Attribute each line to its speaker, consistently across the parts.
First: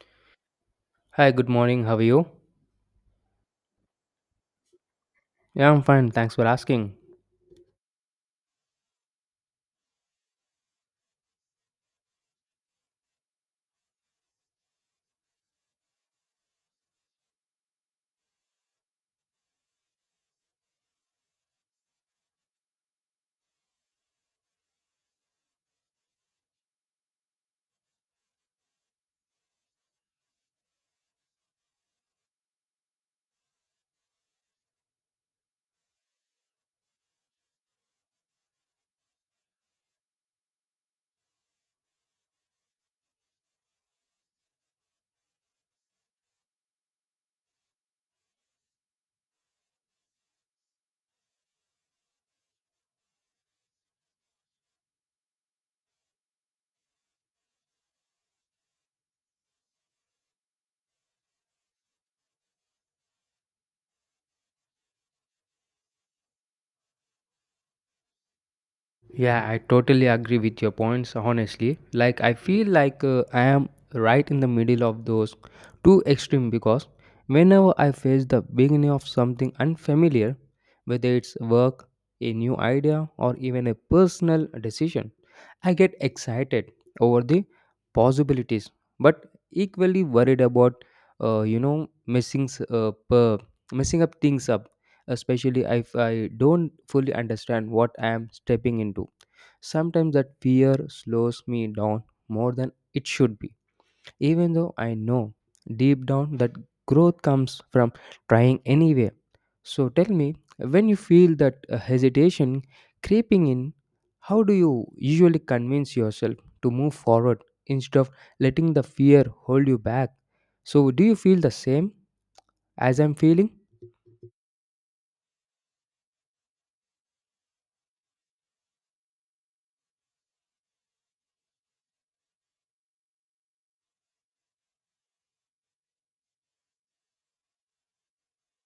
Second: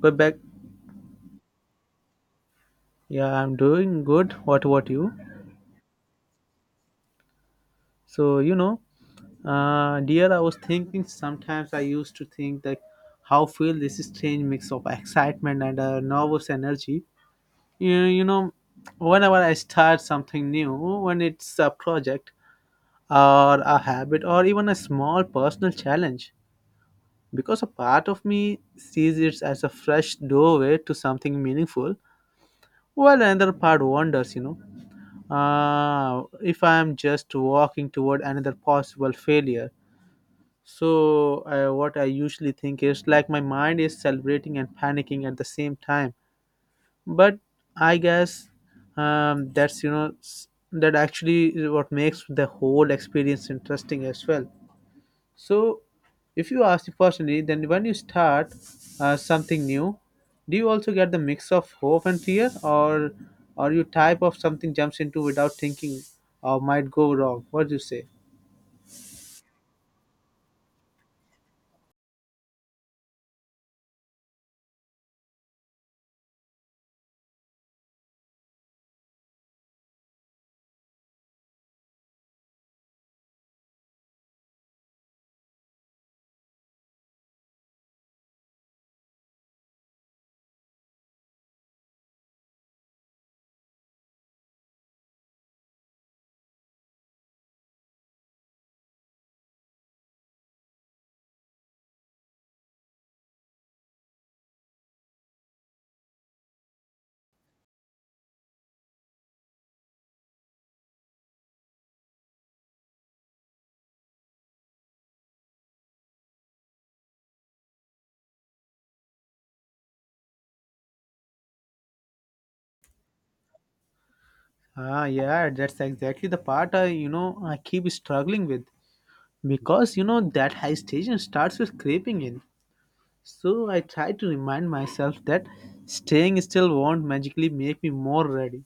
Speaker 1: We're back.
Speaker 2: Hi, good morning. How are you?
Speaker 1: Yeah, I'm doing good. What about you?
Speaker 2: Yeah, I'm fine. Thanks for asking.
Speaker 1: So, dear, I was thinking sometimes I used to think that how feel this strange mix of excitement and nervous energy. You, you know, Whenever I start something new, when it's a project or a habit or even a small personal challenge, because a part of me sees it as a fresh doorway to something meaningful, while another part wonders, if I am just walking toward another possible failure. So, what I usually think is like my mind is celebrating and panicking at the same time. But I guess that's that actually is what makes the whole experience interesting as well. So, if you ask me personally, then when you start something new, do you also get the mix of hope and fear, or you type of something jumps into without thinking or might go wrong? What do you say?
Speaker 2: Yeah, I totally agree with your points, honestly. Like, I feel like I am right in the middle of those two extreme because whenever I face the beginning of something unfamiliar, whether it's work, a new idea, or even a personal decision, I get excited over the possibilities, but equally worried about uh, you know messing s- up, uh, messing up things up, especially if I don't fully understand what I am stepping into. Sometimes that fear slows me down more than it should be even though I know deep down that growth comes from trying anyway. So tell me, when you feel that hesitation creeping in, how do you usually convince yourself to move forward instead of letting the fear hold you back? So, do you feel the same as I'm feeling?
Speaker 1: Ah, yeah, that's exactly the part I you know I keep struggling with because you know that hesitation starts with creeping in. So I try to remind myself that staying still won't magically make me more ready.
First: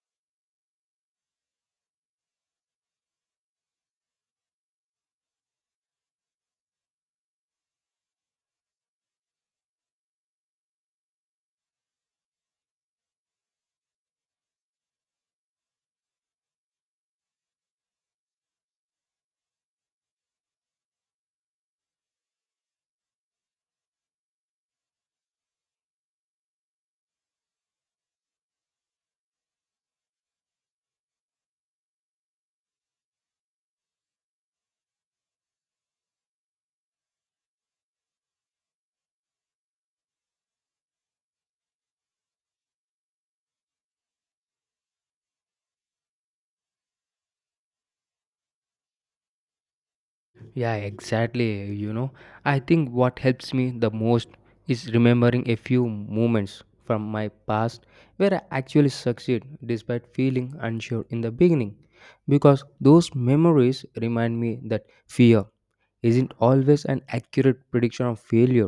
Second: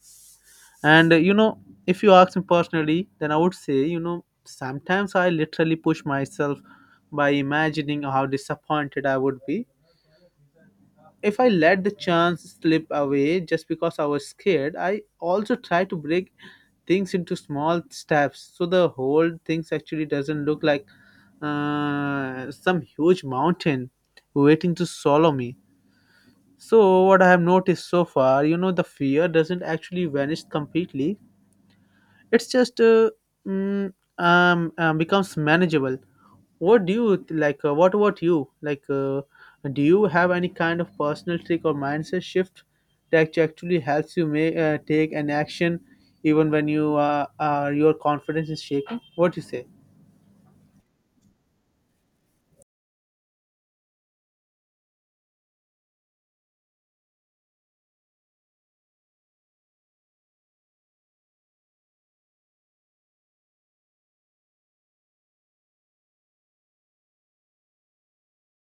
Speaker 1: And you know, if you ask me personally, then I would say, you know, sometimes I literally push myself by imagining how disappointed I would be. If I let the chance slip away just because I was scared, I also try to break things into small steps so the whole things actually doesn't look like some huge mountain waiting to swallow me. So, what I have noticed so far, you know, the fear doesn't actually vanish completely. It's just becomes manageable. What do you th- like? What about you? Like, do you have any kind of personal trick or mindset shift that actually helps you make take an action even when you your confidence is shaking? What do you say?
Speaker 2: Yeah, exactly. You know, I think what helps me the most is remembering a few moments from my past where I actually succeed despite feeling unsure in the beginning. Because those memories remind me that fear isn't always an accurate prediction of failure.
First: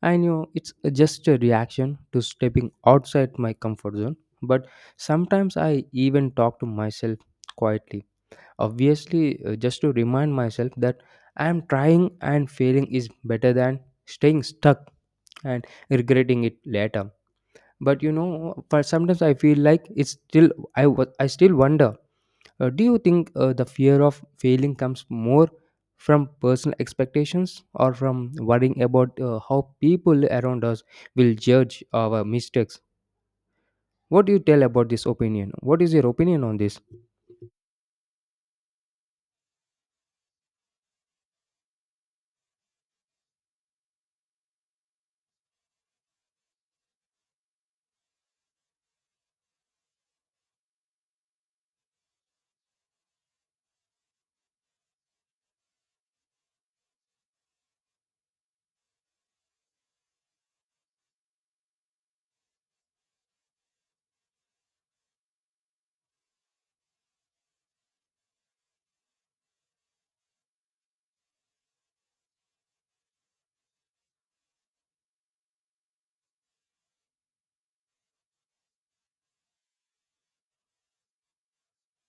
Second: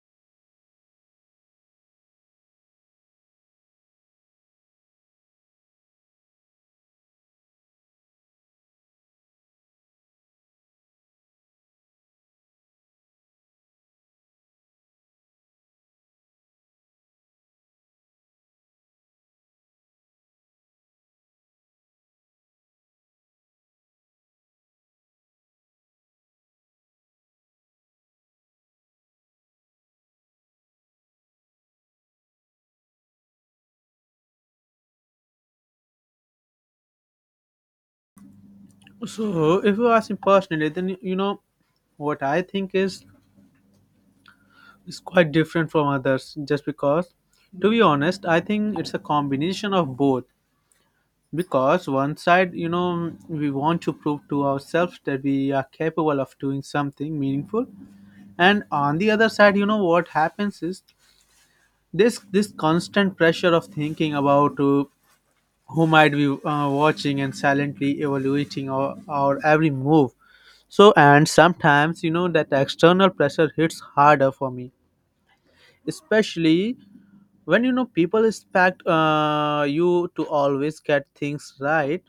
Speaker 2: I know it's just a reaction to stepping outside my comfort zone, but sometimes I even talk to myself quietly. Obviously, just to remind myself that I am trying and failing is better than staying stuck and regretting it later. But you know, for sometimes I feel like it's still I still wonder. Do you think the fear of failing comes more from personal expectations or from worrying about how people around us will judge our mistakes? What do you tell about this opinion? What is your opinion on this?
Speaker 1: So, if you ask me personally, then you know what I think is quite different from others. Just because, to be honest, I think it's a combination of both because one side you know we want to prove to ourselves that we are capable of doing something meaningful and on the other side you know what happens is this constant pressure of thinking about who might be watching and silently evaluating our every move so and sometimes you know that external pressure hits harder for me especially when you know people expect you to always get things right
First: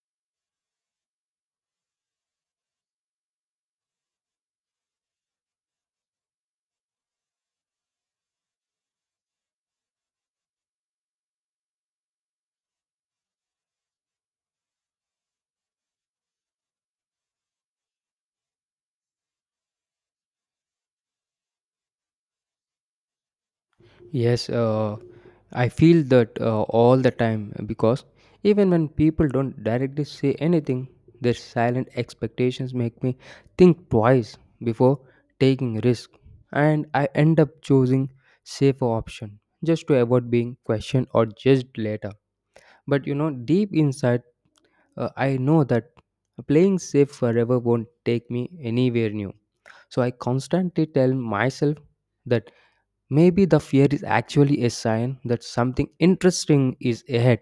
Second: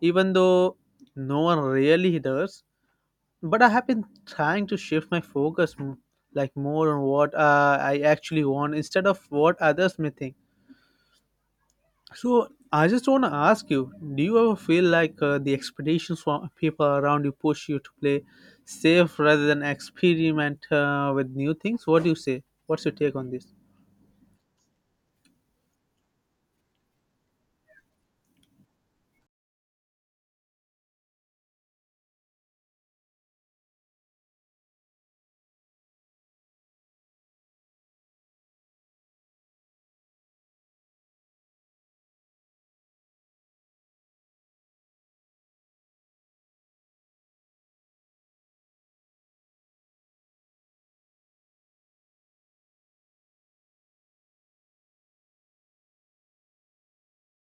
Speaker 1: even though no one really does. But I have been trying to shift my focus like more on what I actually want instead of what others may think. So I just want to ask you do you ever feel like the expectations from people around you push you to play safe rather than experiment with new things? What do you say? What's your take on this?
Speaker 2: Yes, I feel that all the time because even when people don't directly say anything, their silent expectations make me think twice before taking risk, and I end up choosing safer option just to avoid being questioned or judged later. But you know, deep inside, I know that playing safe forever won't take me anywhere new. So I constantly tell myself that maybe the fear is actually a sign that something interesting is ahead,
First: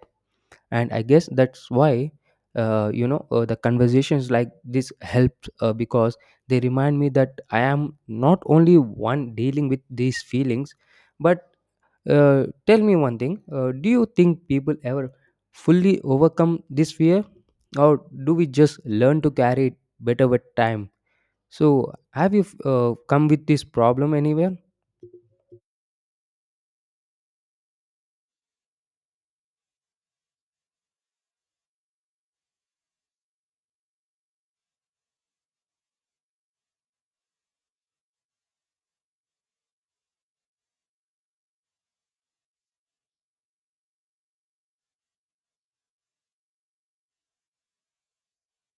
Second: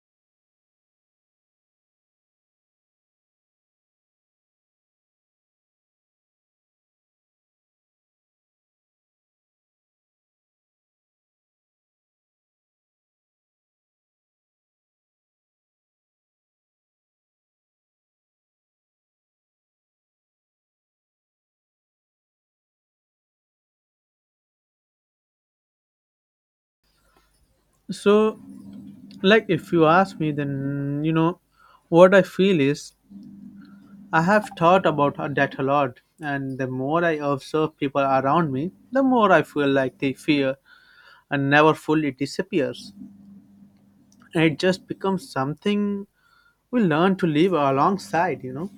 Speaker 2: and I guess that's why the conversations like this helped because they remind me that I am not only one dealing with these feelings. But tell me one thing: Do you think people ever fully overcome this fear, or do we just learn to carry it better with time? So, have you come with this problem anywhere?
Speaker 1: So, like, if you ask me, then you know what I feel is I have thought about that a lot, and the more I observe people around me, the more I feel like the fear and never fully disappears. It just becomes something we learn to live alongside, you know.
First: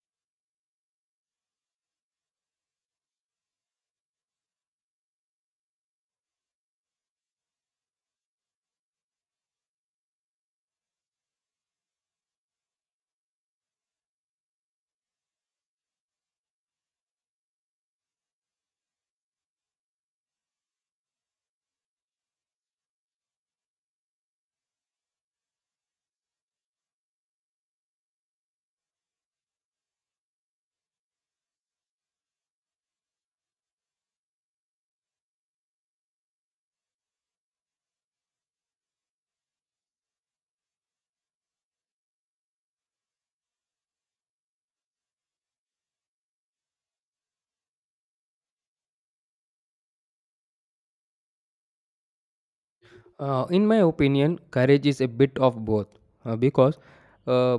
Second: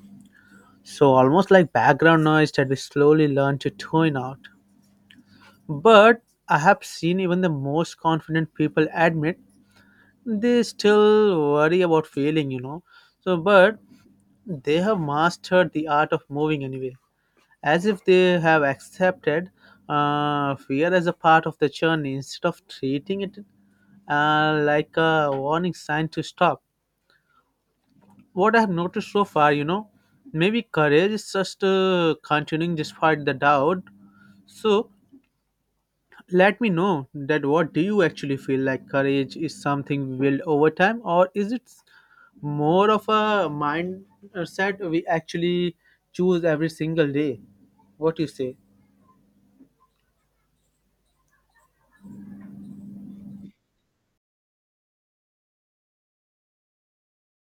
Speaker 1: So almost like background noise that we slowly learn to tune out. But I have seen even the most confident people admit they still worry about failing, you know. So, but they have mastered the art of moving anyway, as if they have accepted fear as a part of the journey instead of treating it like a warning sign to stop. What I have noticed so far, you know, maybe courage is just continuing despite the doubt. So let me know that what do you actually feel like courage is something we build over time, or is it more of a mindset we actually choose every single day? What do you say?
Speaker 2: In my opinion, courage is a bit of both because uh,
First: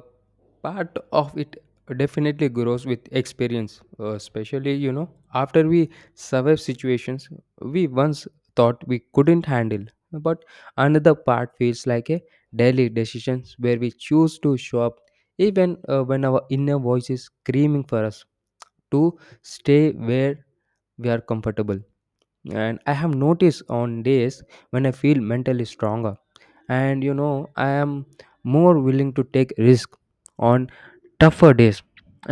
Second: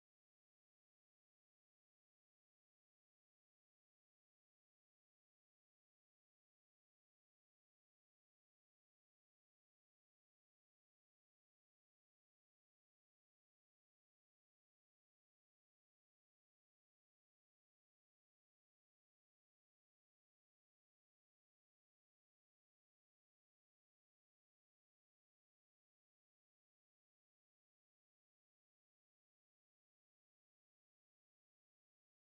Speaker 2: part of it definitely grows with experience, especially, you know, after we survive situations we once thought we couldn't handle. But another part feels like a daily decisions where we choose to show up even when our inner voice is screaming for us to stay where we are comfortable. And I have noticed on days when I feel mentally stronger and you know I am more willing to take risk on tougher days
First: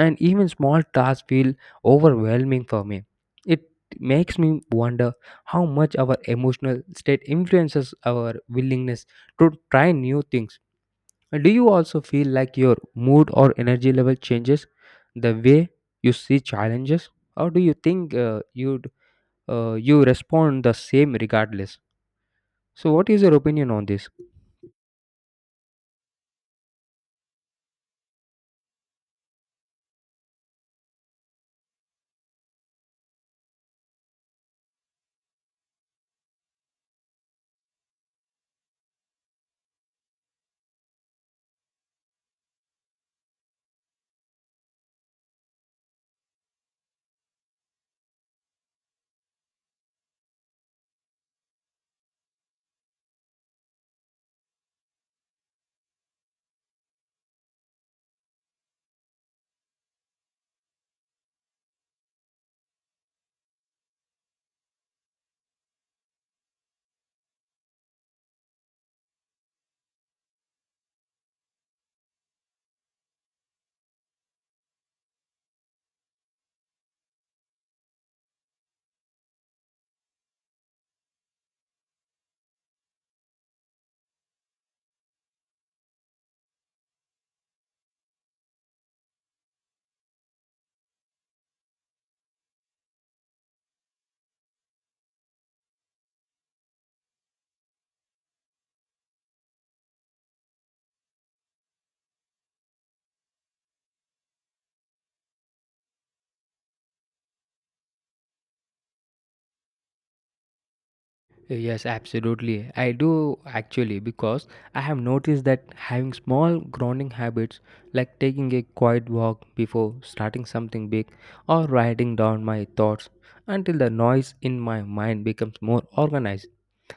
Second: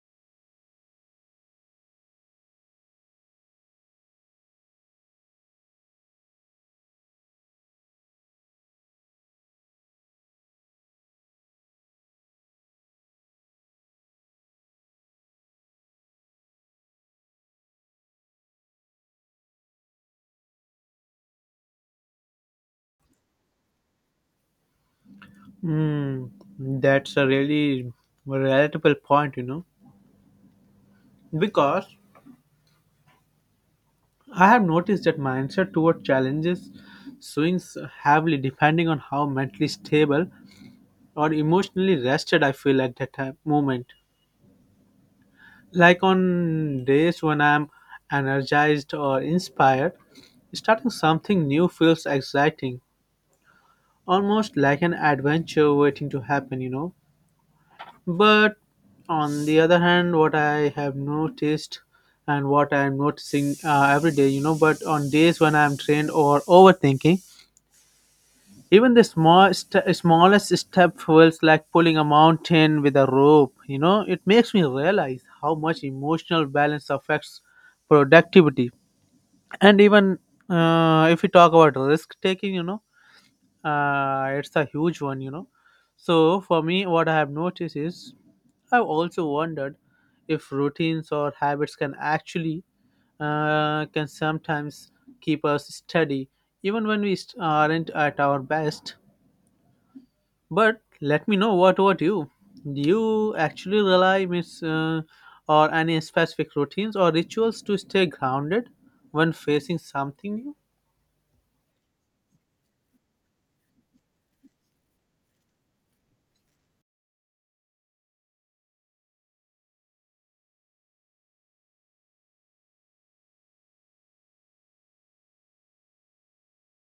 Speaker 2: and even small tasks feel overwhelming for me, it makes me wonder how much our emotional state influences our willingness to try new things. Do you also feel like your mood or energy level changes the way you see challenges, or do you think you respond the same regardless? So what is your opinion on this?
Speaker 1: Mm, that's a really relatable point, you know, because I have noticed that mindset toward challenges swings heavily depending on how mentally stable or emotionally rested I feel at that time, moment. Like on days when I'm energized or inspired, starting something new feels exciting, almost like an adventure waiting to happen, you know. But on the other hand, what I have noticed and what I'm noticing every day, you know, but on days when I'm trained or overthinking, even the smallest step feels like pulling a mountain with a rope. You know, it makes me realize how much emotional balance affects productivity. And even if we talk about risk taking, you know, it's a huge one you know so for me what I have noticed is I've also wondered if routines or habits can actually can sometimes keep us steady even when we aren't at our best but let me know what about you do you actually rely miss or any specific routines or rituals to stay grounded when facing something new.
Speaker 2: Yes, absolutely. I do actually because I have noticed that having small grounding habits like taking a quiet walk before starting something big or writing down my thoughts until the noise in my mind becomes more organized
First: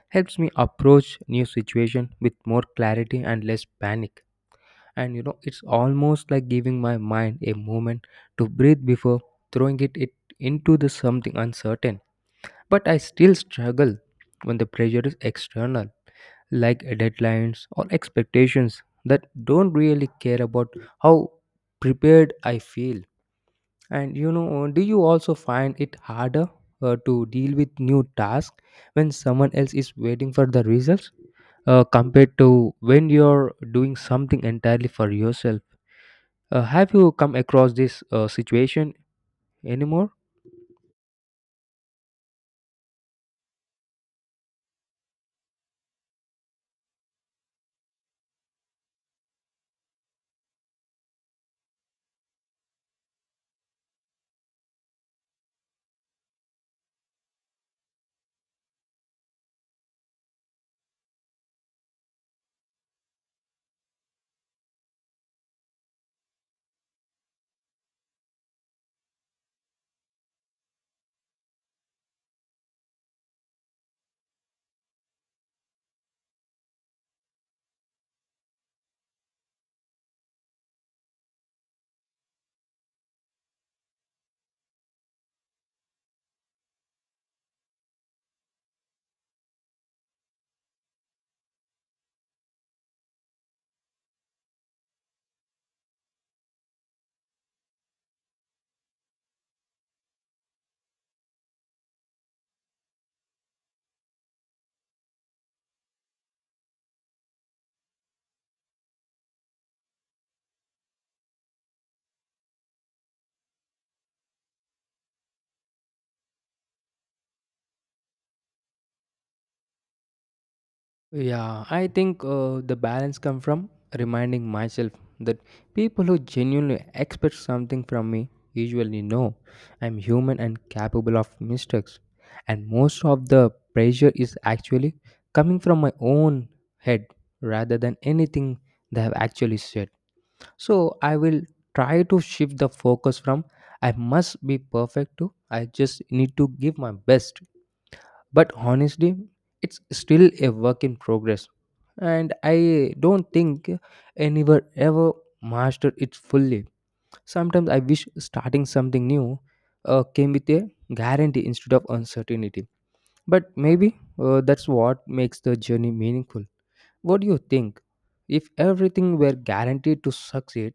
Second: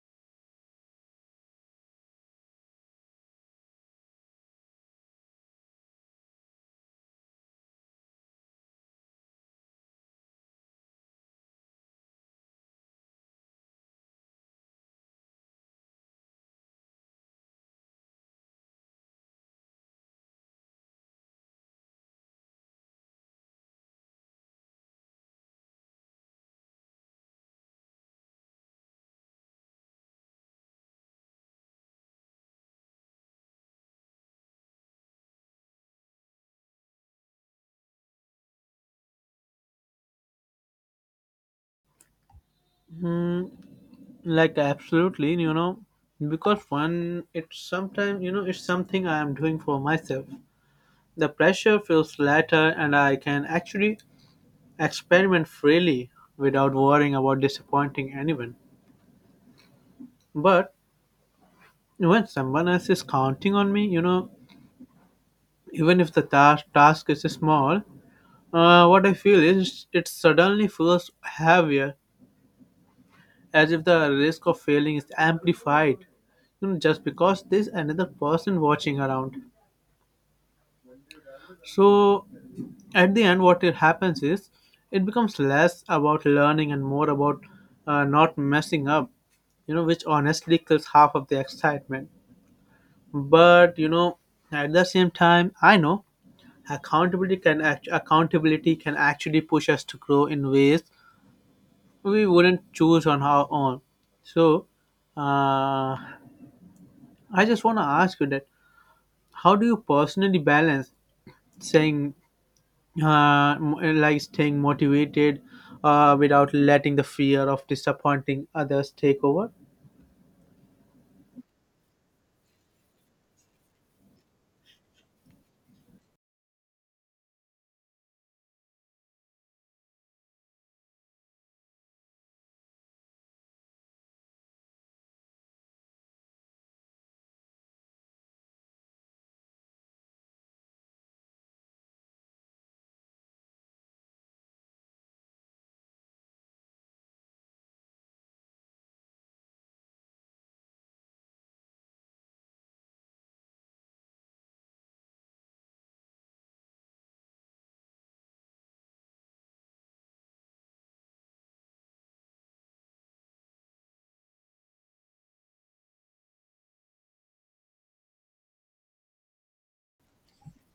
Speaker 2: helps me approach new situation with more clarity and less panic. And you know, it's almost like giving my mind a moment to breathe before throwing it into the something uncertain. But I still struggle when the pressure is external, like deadlines or expectations that don't really care about how prepared I feel. And you know, do you also find it harder to deal with new tasks when someone else is waiting for the results compared to when you're doing something entirely for yourself? Have you come across this situation anymore?
Speaker 1: Hmm, like absolutely you know because one it's sometimes you know it's something I am doing for myself the pressure feels lighter and I can actually experiment freely without worrying about disappointing anyone but when someone else is counting on me you know even if the task is small what I feel is it suddenly feels heavier as if the risk of failing is amplified you know just because there's another person watching around. So at the end, what it happens is it becomes less about learning and more about not messing up, you know, which honestly kills half of the excitement. But you know, at the same time, I know accountability can actually push us to grow in ways we wouldn't choose on our own. So uh, I just want to ask you that: How do you personally balance saying uh, m- like staying motivated without letting the fear of disappointing others take over.
Speaker 2: Yeah, I think the balance come from reminding myself that people who genuinely expect something from me usually know I'm human and capable of mistakes. And most of the pressure is actually coming from my own head rather than anything they have actually said. So I will try to shift the focus from I must be perfect to I just need to give my best, but honestly it's still a work in progress and I don't think anyone ever mastered it fully. Sometimes I wish starting something new came with a guarantee instead of uncertainty, but maybe that's what makes the journey meaningful. What do you think, if everything were guaranteed to succeed,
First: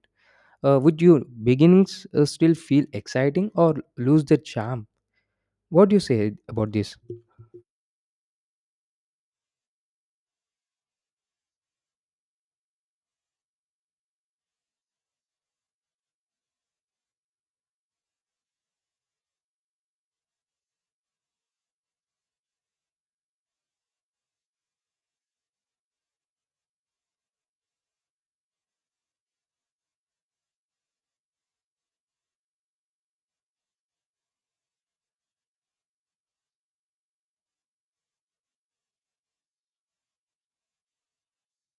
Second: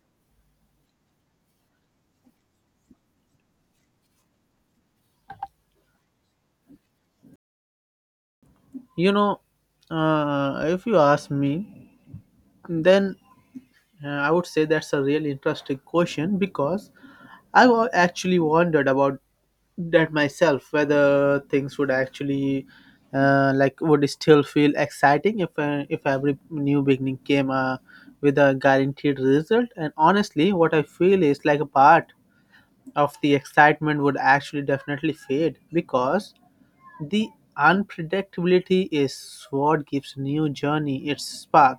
Speaker 2: would your beginnings still feel exciting or lose their charm? What do you say about this?
Speaker 1: You know, if you ask me, then I would say that's a really interesting question because I actually wondered about that myself whether things would actually like would still feel exciting if every new beginning came with a guaranteed result and honestly what I feel is like a part of the excitement would actually definitely fade because the unpredictability is what gives new journey its spark.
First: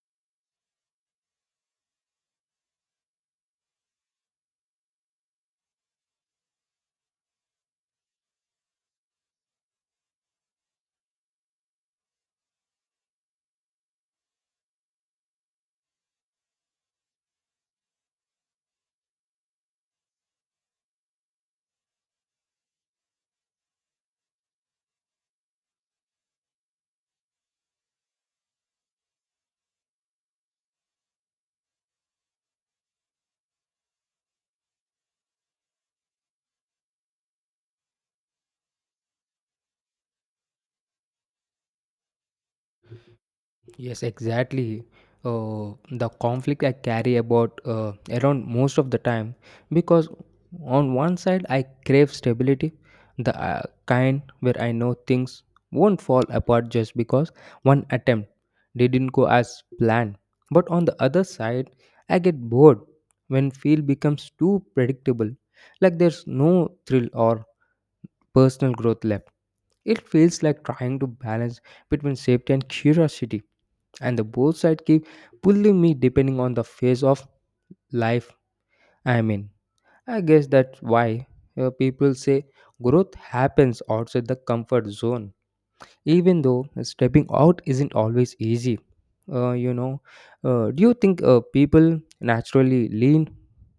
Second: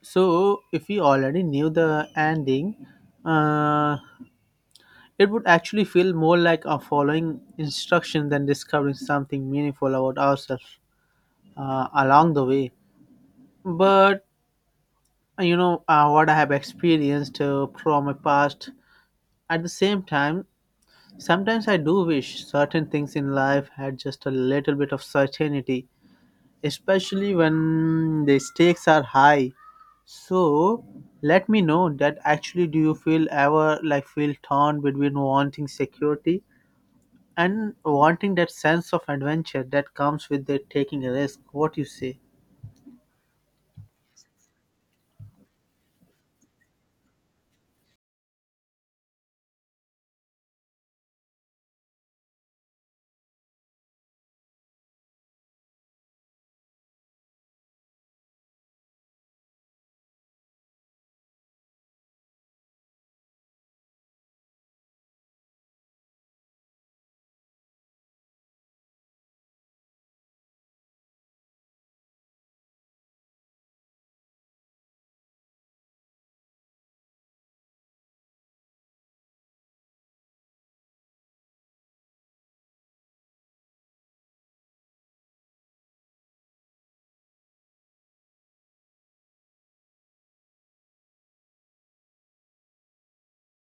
Speaker 1: So if we already knew the ending, uh, it would actually feel more like a following instruction than discovering something meaningful about ourselves along the way. But you know what I have experienced from my past. At the same time, sometimes I do wish certain things in life had just a little bit of certainty, especially when the stakes are high. So let me know that actually do you feel ever like feel torn between wanting security and wanting that sense of adventure that comes with the taking a risk? What you say?
Speaker 2: Yes, exactly. The conflict I carry about around most of the time because on one side I crave stability, the kind where I know things won't fall apart just because one attempt didn't go as planned. But on the other side, I get bored when field becomes too predictable, like there's no thrill or personal growth left. It feels like trying to balance between safety and curiosity and the both side keep pulling me depending on the phase of life I am in. I guess that's why people say growth happens outside the comfort zone even though stepping out isn't always easy. uh, you know do you think people naturally lean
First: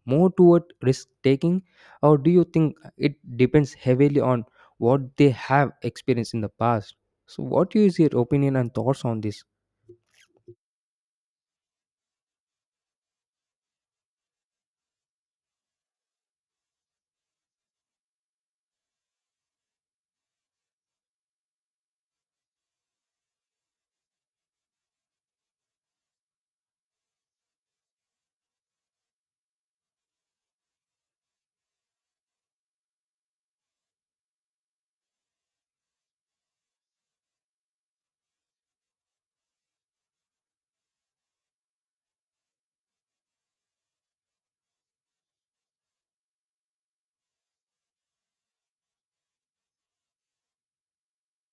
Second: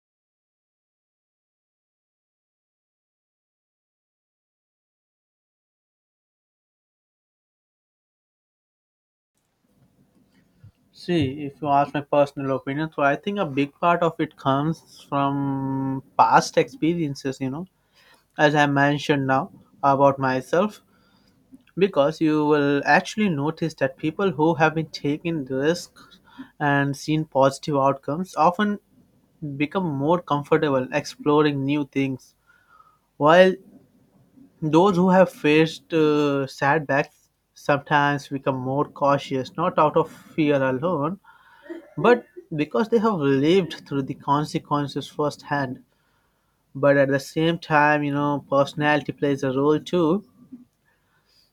Speaker 2: more toward risk taking, or do you think it depends heavily on what they have experienced in the past? So what is your opinion and thoughts on this?
Speaker 1: See, if you ask my personal opinion, so I think a big part of it comes from past experiences, you know, as I mentioned now about myself, because you will actually notice that people who have been taking risks and seen positive outcomes often become more comfortable exploring new things while those who have faced setbacks sometimes become more cautious not out of fear alone but because they have lived through the consequences firsthand but at the same time you know personality plays a role too.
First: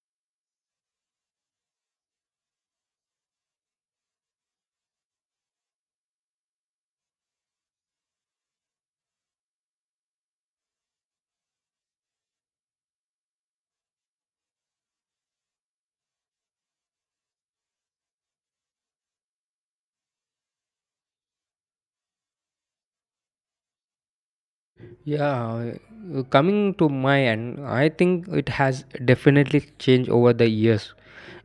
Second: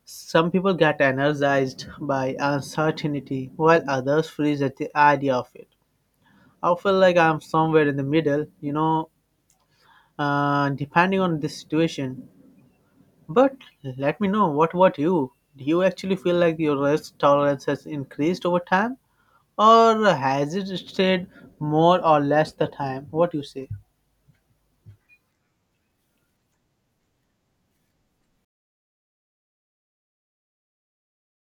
Speaker 1: Some people get energized by uncertainty, while others freeze at the idea of it. I feel like I'm somewhere in the middle, you know, depending on the situation. But let me know what about you? Do you actually feel like your risk tolerance has increased over time, or has it stayed more or less the time? What you say?
Speaker 2: Yeah, coming to my end, I think it has definitely changed over the years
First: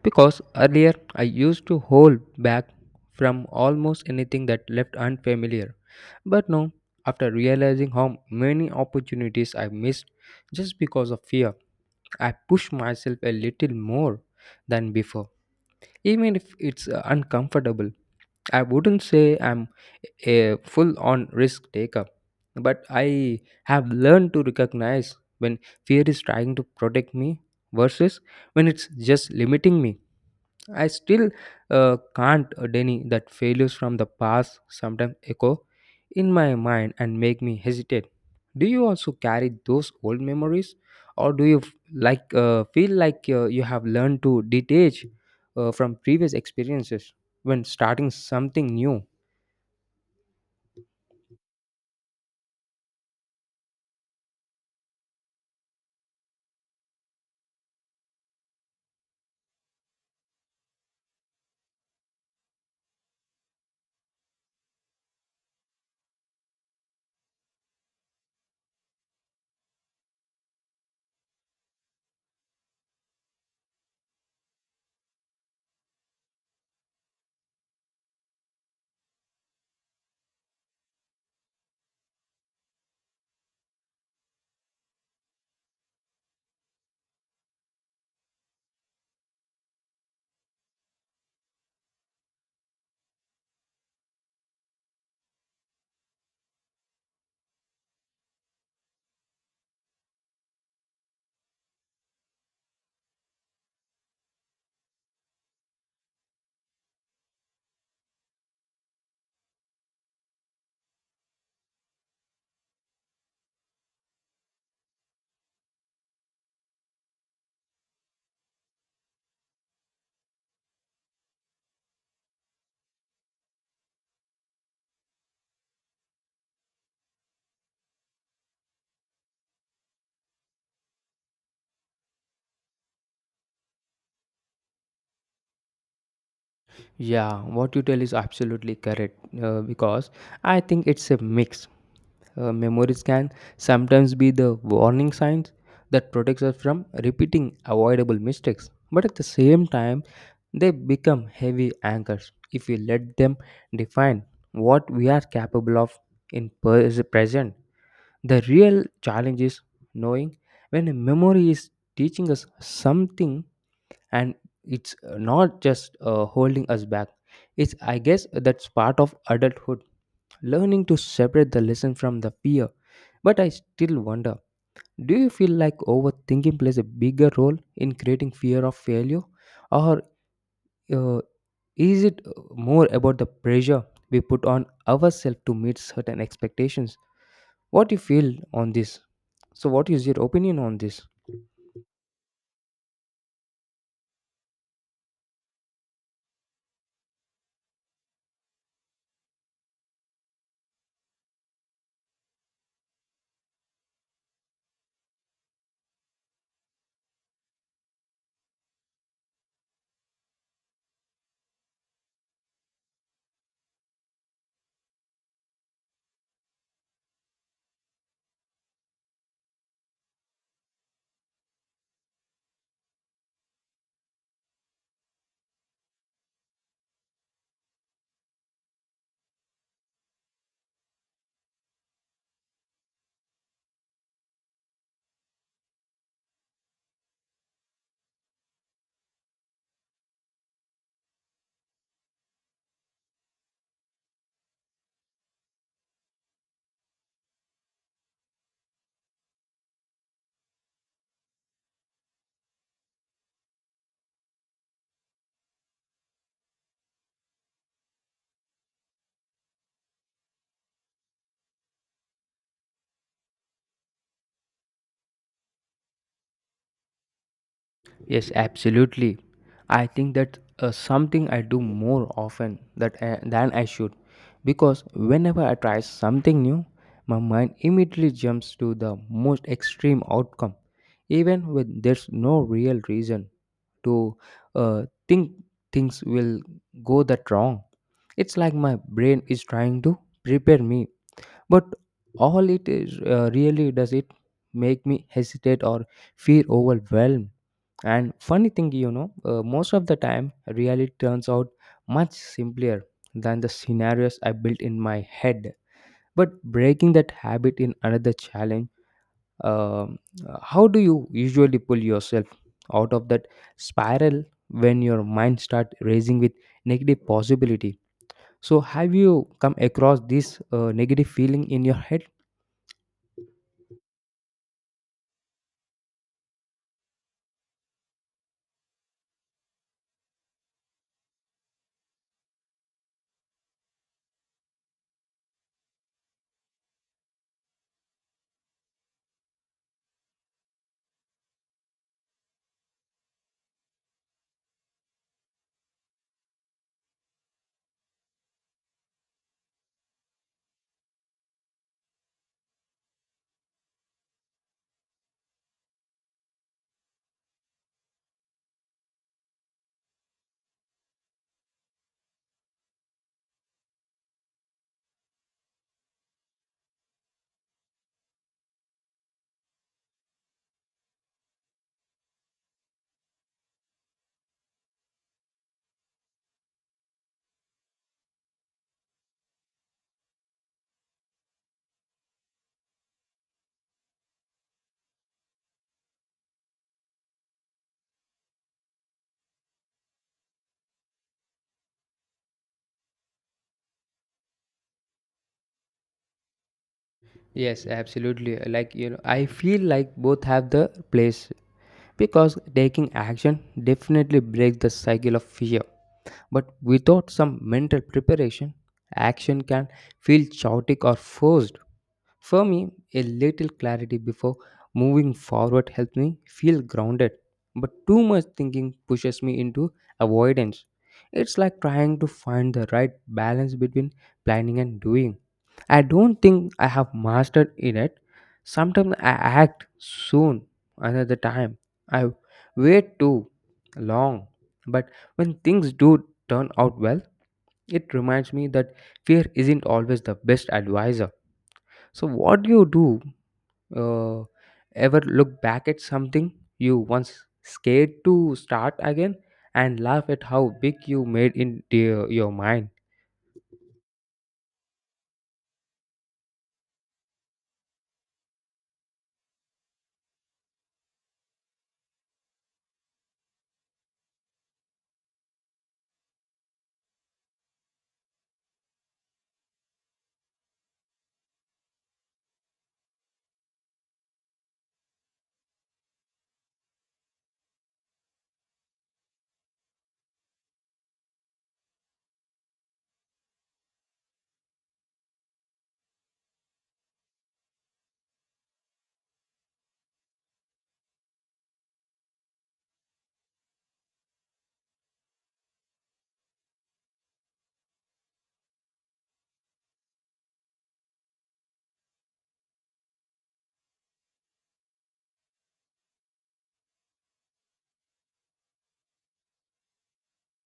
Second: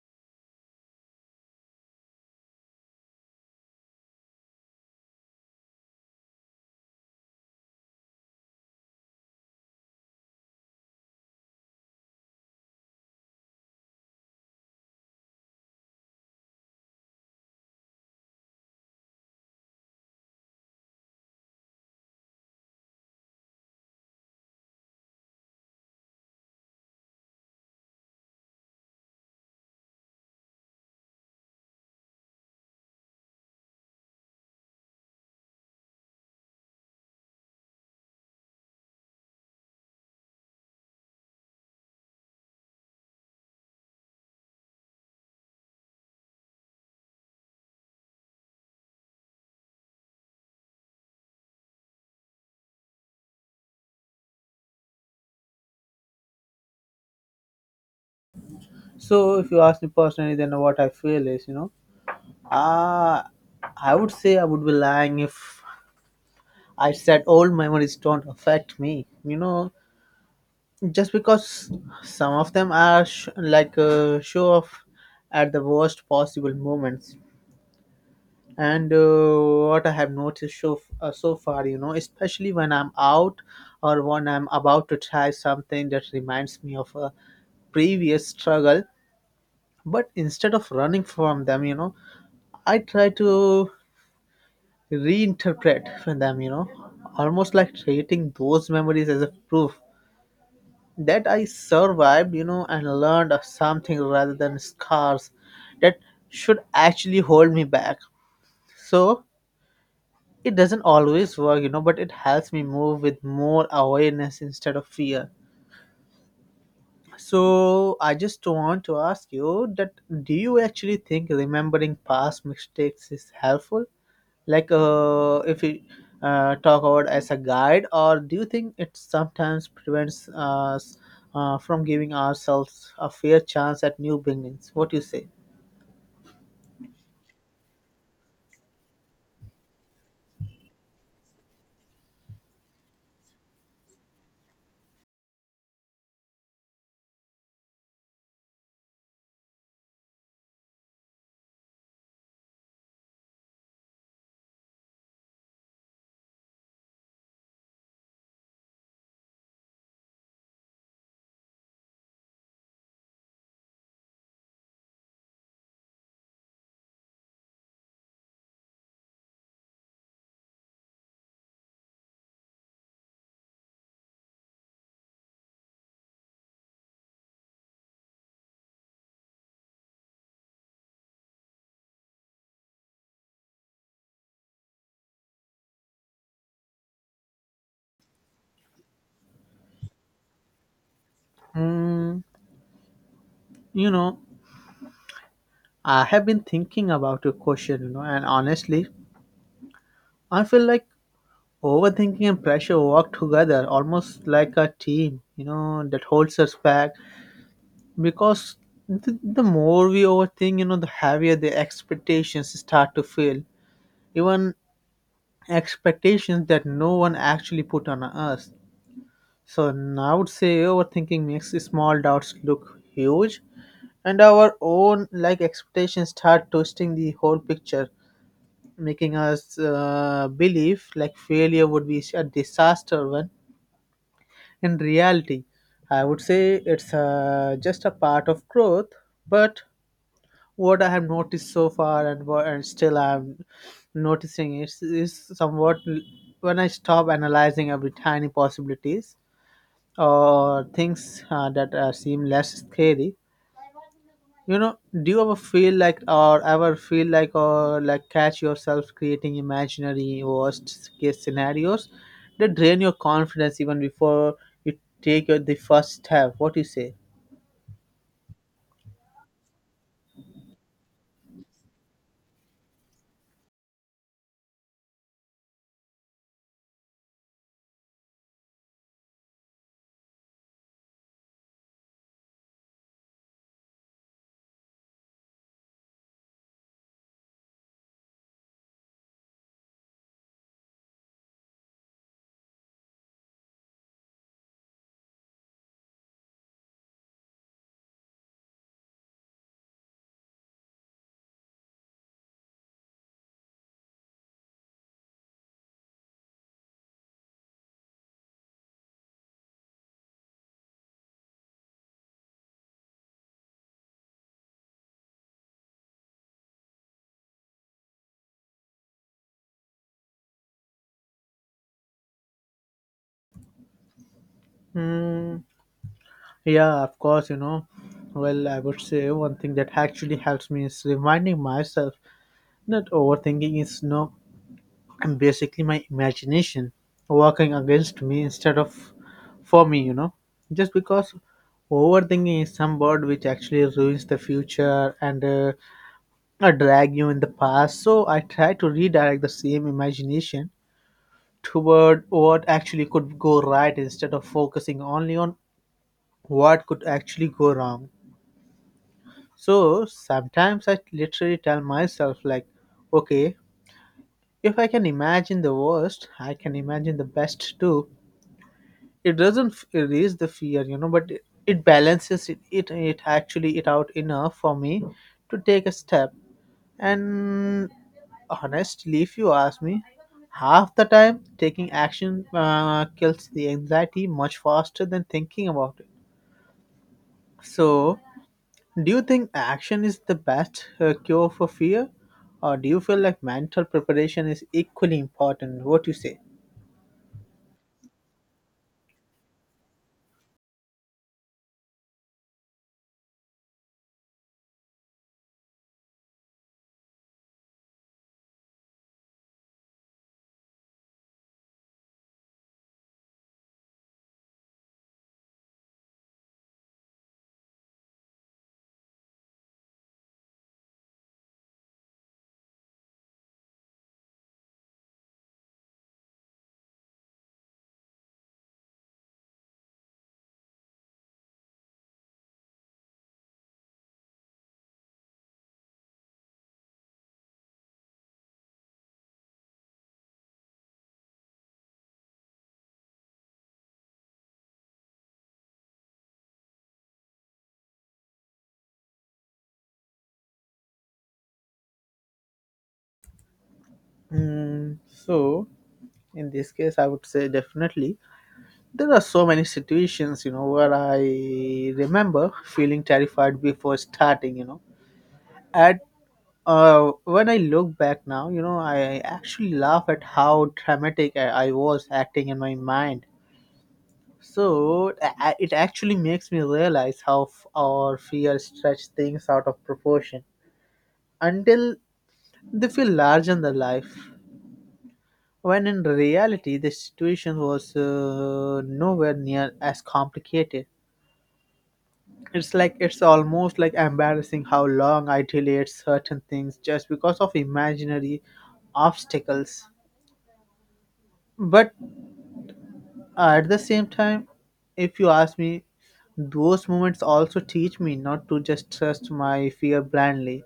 Speaker 2: because earlier I used to hold back from almost anything that left unfamiliar. But now, after realizing how many opportunities I missed just because of fear, I push myself a little more than before, even if it's uncomfortable. I wouldn't say I'm a full on risk taker, but I have learned to recognize when fear is trying to protect me versus when it's just limiting me. I still can't deny that failures from the past sometimes echo in my mind and make me hesitate. Do you also carry those old memories, or do you feel like you have learned to detach from previous experiences when starting something new?
Speaker 1: So, if you ask me personally, then what I feel is, you know, uh, I would say I would be lying if I said old memories don't affect me. You know, just because some of them are show off at the worst possible moments. And what I have noticed so, so far, you know, especially when I'm out or when I'm about to try something that reminds me of a previous struggle, but instead of running from them, you know, I try to reinterpret for them, you know, almost like treating those memories as a proof that I survived, you know, and learned something rather than scars that should actually hold me back. So it doesn't always work, you know, but it helps me move with more awareness instead of fear. So I just want to ask you that do you actually think remembering past mistakes is helpful? Like if we talk about as a guide, or do you think it sometimes prevents us from giving ourselves a fair chance at new beginnings? What do you say?
Speaker 2: Yeah, what you tell is absolutely correct because I think it's a mix. Memories can sometimes be the warning signs that protects us from repeating avoidable mistakes, but at the same time they become heavy anchors if we let them define what we are capable of in present. The real challenge is knowing when a memory is teaching us something and it's not just holding us back. It's I guess that's part of adulthood, learning to separate the lesson from the fear. But I still wonder, do you feel like overthinking plays a bigger role in creating fear of failure? Or uh, is it more about the pressure we put on ourselves to meet certain expectations? What do you feel on this? So, what is your opinion on this?
Speaker 1: Mm, you know, I have been thinking about your question, you know, and honestly, I feel like overthinking and pressure work together almost like a team, you know, that holds us back because the more we overthink, you know, the heavier the expectations start to feel, even expectations that no one actually put on us. So now I would say overthinking makes small doubts look huge, and our own like expectations start twisting the whole picture, making us believe like failure would be a disaster when in reality I would say it's just a part of growth. But what I have noticed so far and what and still I'm noticing is when I stop analyzing every tiny possibilities or things that seem less scary. You know, do you ever feel like or ever feel like or like catch yourself creating imaginary worst case scenarios that drain your confidence even before you take the first step? What do you say?
Speaker 2: Yes, absolutely. I think that something I do more often that than I should because whenever I try something new, my mind immediately jumps to the most extreme outcome, even when there's no real reason to think things will go that wrong. It's like my brain is trying to prepare me, but all it is really does it make me hesitate or feel overwhelmed. And funny thing, you know, most of the time, reality turns out much simpler than the scenarios I built in my head. But breaking that habit in another challenge, um, how do you usually pull yourself out of that spiral when your mind starts racing with negative possibility? So, have you come across this negative feeling in your head?
Speaker 1: Hmm. Yeah, of course, you know. Well, I would say one thing that actually helps me is reminding myself that overthinking is no and basically my imagination working against me instead of for me, you know. Just because overthinking is some word which actually ruins the future and drag you in the past. So I try to redirect the same imagination toward what actually could go right instead of focusing only on what could actually go wrong. So sometimes I literally tell myself, like, okay, if I can imagine the worst, I can imagine the best too. It doesn't erase the fear, you know, but it balances it actually it out enough for me to take a step. And honestly, if you ask me, half the time taking action kills the anxiety much faster than thinking about it. So do you think action is the best cure for fear, or do you feel like mental preparation is equally important? What you say?
Speaker 2: Yes, absolutely. Like, you know, I feel like both have the place because taking action definitely breaks the cycle of fear. But without some mental preparation, action can feel chaotic or forced. For me, a little clarity before moving forward helps me feel grounded, but too much thinking pushes me into avoidance. It's like trying to find the right balance between planning and doing. I don't think I have mastered in it yet. Sometimes I act soon, another time I wait too long. But when things do turn out well, it reminds me that fear isn't always the best advisor. So, what do you do, uh, ever look back at something you once scared to start again and laugh at how big you made in your mind?
Speaker 1: Mm, so, in this case, I would say definitely there are so many situations, you know, where I remember feeling terrified before starting. You know, at when I look back now, you know, I actually laugh at how dramatic I was acting in my mind. So it actually makes me realize how our fears stretch things out of proportion until they feel larger than life. When in reality, the situation was nowhere near as complicated. It's like it's almost like embarrassing how long I delayed certain things just because of imaginary obstacles. But at the same time, if you ask me, those moments also teach me not to just trust my fear blindly.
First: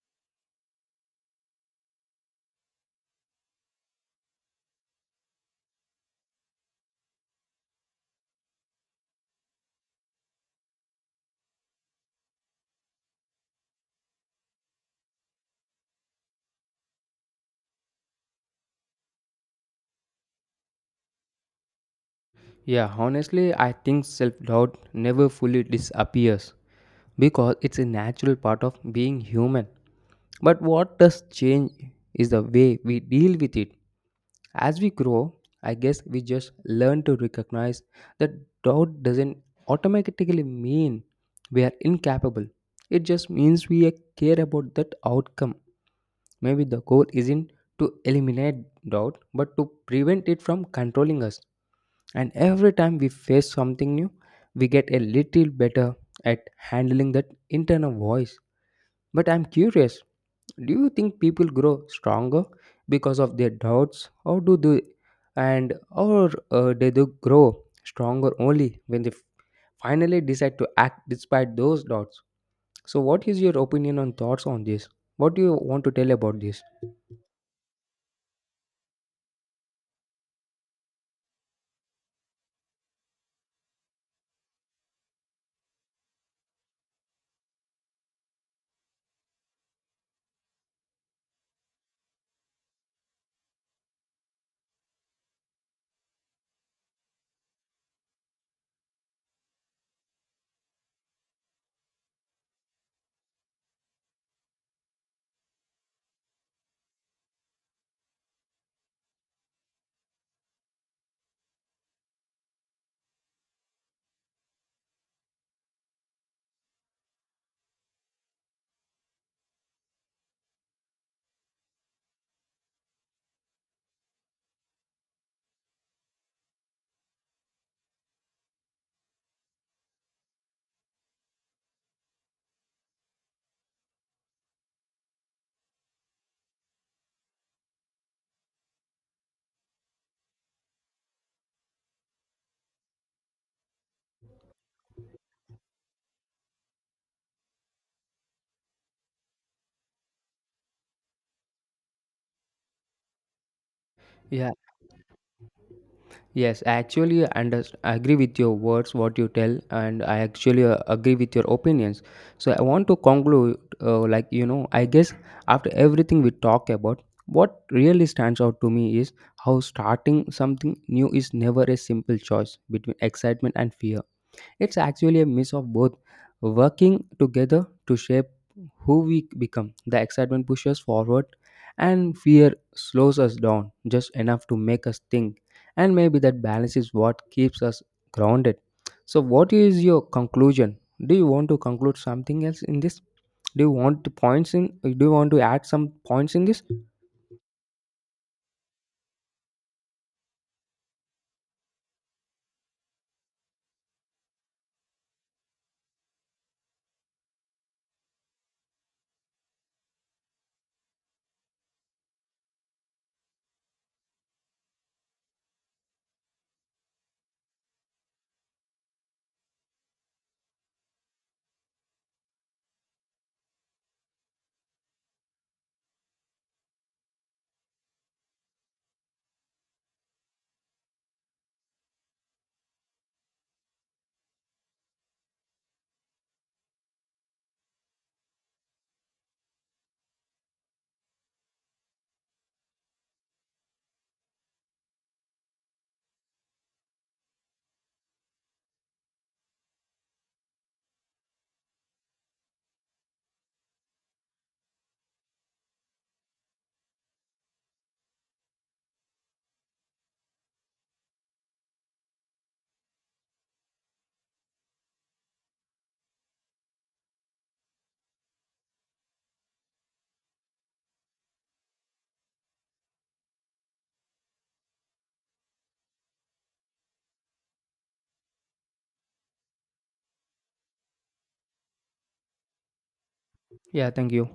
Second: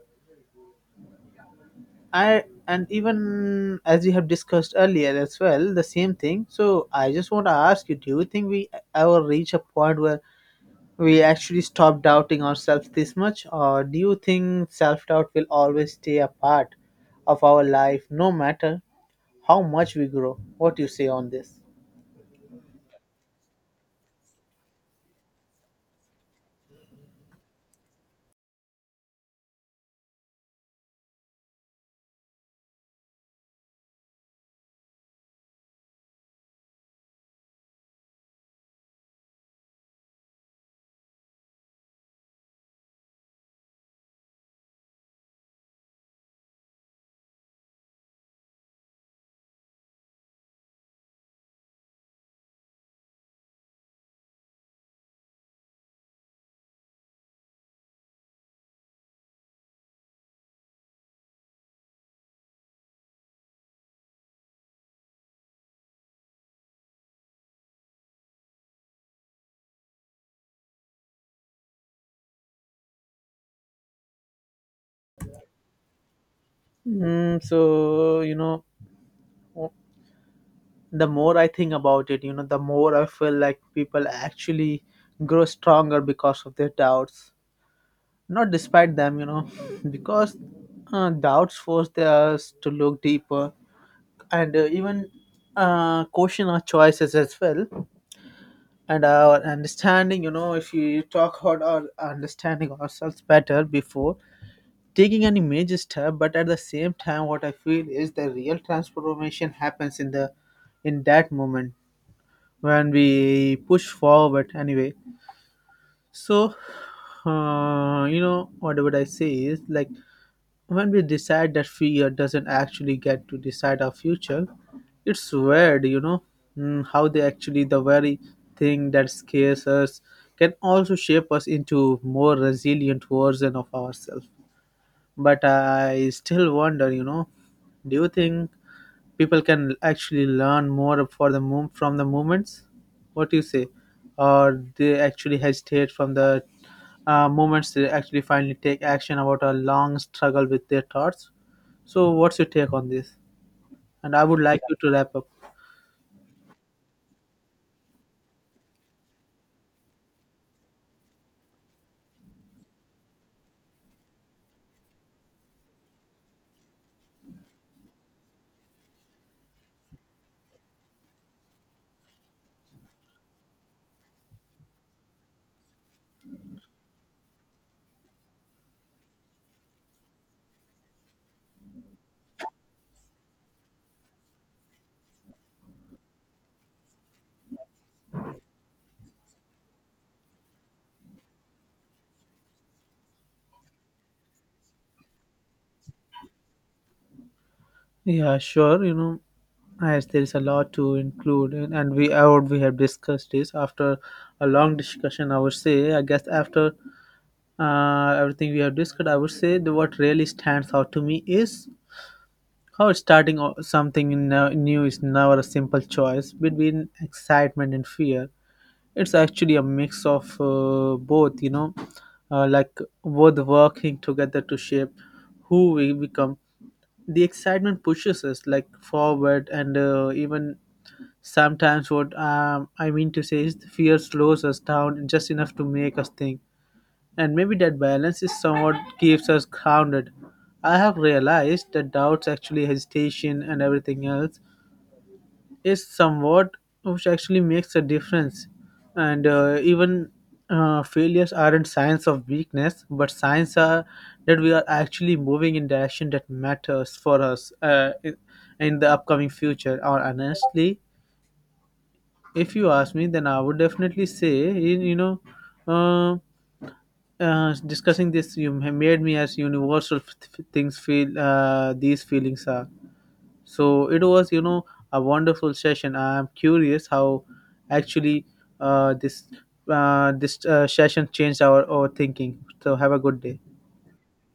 Speaker 1: I and even as we have discussed earlier as well, the same thing. So I just want to ask you, do you think we ever reach a point where we actually stop doubting ourselves this much, or do you think self doubt will always stay a part of our life, no matter how much we grow? What do you say on this?
Speaker 2: Yeah, honestly, I think self doubt never fully disappears because it's a natural part of being human. But what does change is the way we deal with it. As we grow, I guess we just learn to recognize that doubt doesn't automatically mean we are incapable. It just means we care about that outcome. Maybe the goal isn't to eliminate doubt, but to prevent it from controlling us. And every time we face something new, we get a little better at handling that internal voice. But I'm curious, do you think people grow stronger because of their doubts, or do they, and or do they grow stronger only when they finally decide to act despite those doubts? So, what is your opinion on thoughts on this? What do you want to tell about this?
Speaker 1: Mm, so you know, the more I think about it, you know, the more I feel like people actually grow stronger because of their doubts. Not despite them, you know, because doubts force us to look deeper and even question our choices as well and our understanding. You know, if you talk about our understanding ourselves better before taking any major step, but at the same time, what I feel is the real transformation happens in the in that moment when we push forward anyway. So you know, what would I say is like when we decide that fear doesn't actually get to decide our future. It's weird, you know. Mm, how they actually the very thing that scares us can also shape us into more resilient version of ourselves. But I still wonder, you know, do you think people can actually learn more for the move from the movements, what do you say, or they actually hesitate from the moments they actually finally take action about a long struggle with their thoughts? So what's your take on this, and I would
Speaker 2: Yeah.
Speaker 1: like you to wrap up.
Speaker 2: Yes, I actually agree with your words, what you tell, and I actually agree with your opinions. So I want to conclude, like you know, I guess after everything we talk about, what really stands out to me is how starting something new is never a simple choice between excitement and fear. It's actually a mix of both working together to shape who we become. The excitement pushes forward, and fear slows us down just enough to make us think. And maybe that balance is what keeps us grounded. So, what is your conclusion? Do you want to conclude something else in this? Do you want to points in? Do you want to add some points in this?
Speaker 1: Yeah, sure, you know, as there is a lot to include, and we have discussed this after a long discussion. I would say I guess after everything we have discussed, I would say the what really stands out to me is how starting new is never a simple choice between excitement and fear. It's actually a mix of both, you know, like both working together to shape who we become. The excitement pushes us like forward, and even sometimes what I mean to say is the fear slows us down just enough to make us think, and maybe that balance is somewhat keeps us grounded. I have realized that doubts, actually hesitation, and everything else is somewhat which actually makes a difference. And even failures aren't signs of weakness, but signs are that we are actually moving in direction that matters for us in the upcoming future. Or honestly, if you ask me, then I would definitely say, you know. um Discussing this you have made me as universal things feel these feelings are so. It was, you know, a wonderful session. I'm curious how actually uh, this this session changed our thinking. So have a good day.
Speaker 2: Yeah, thank you.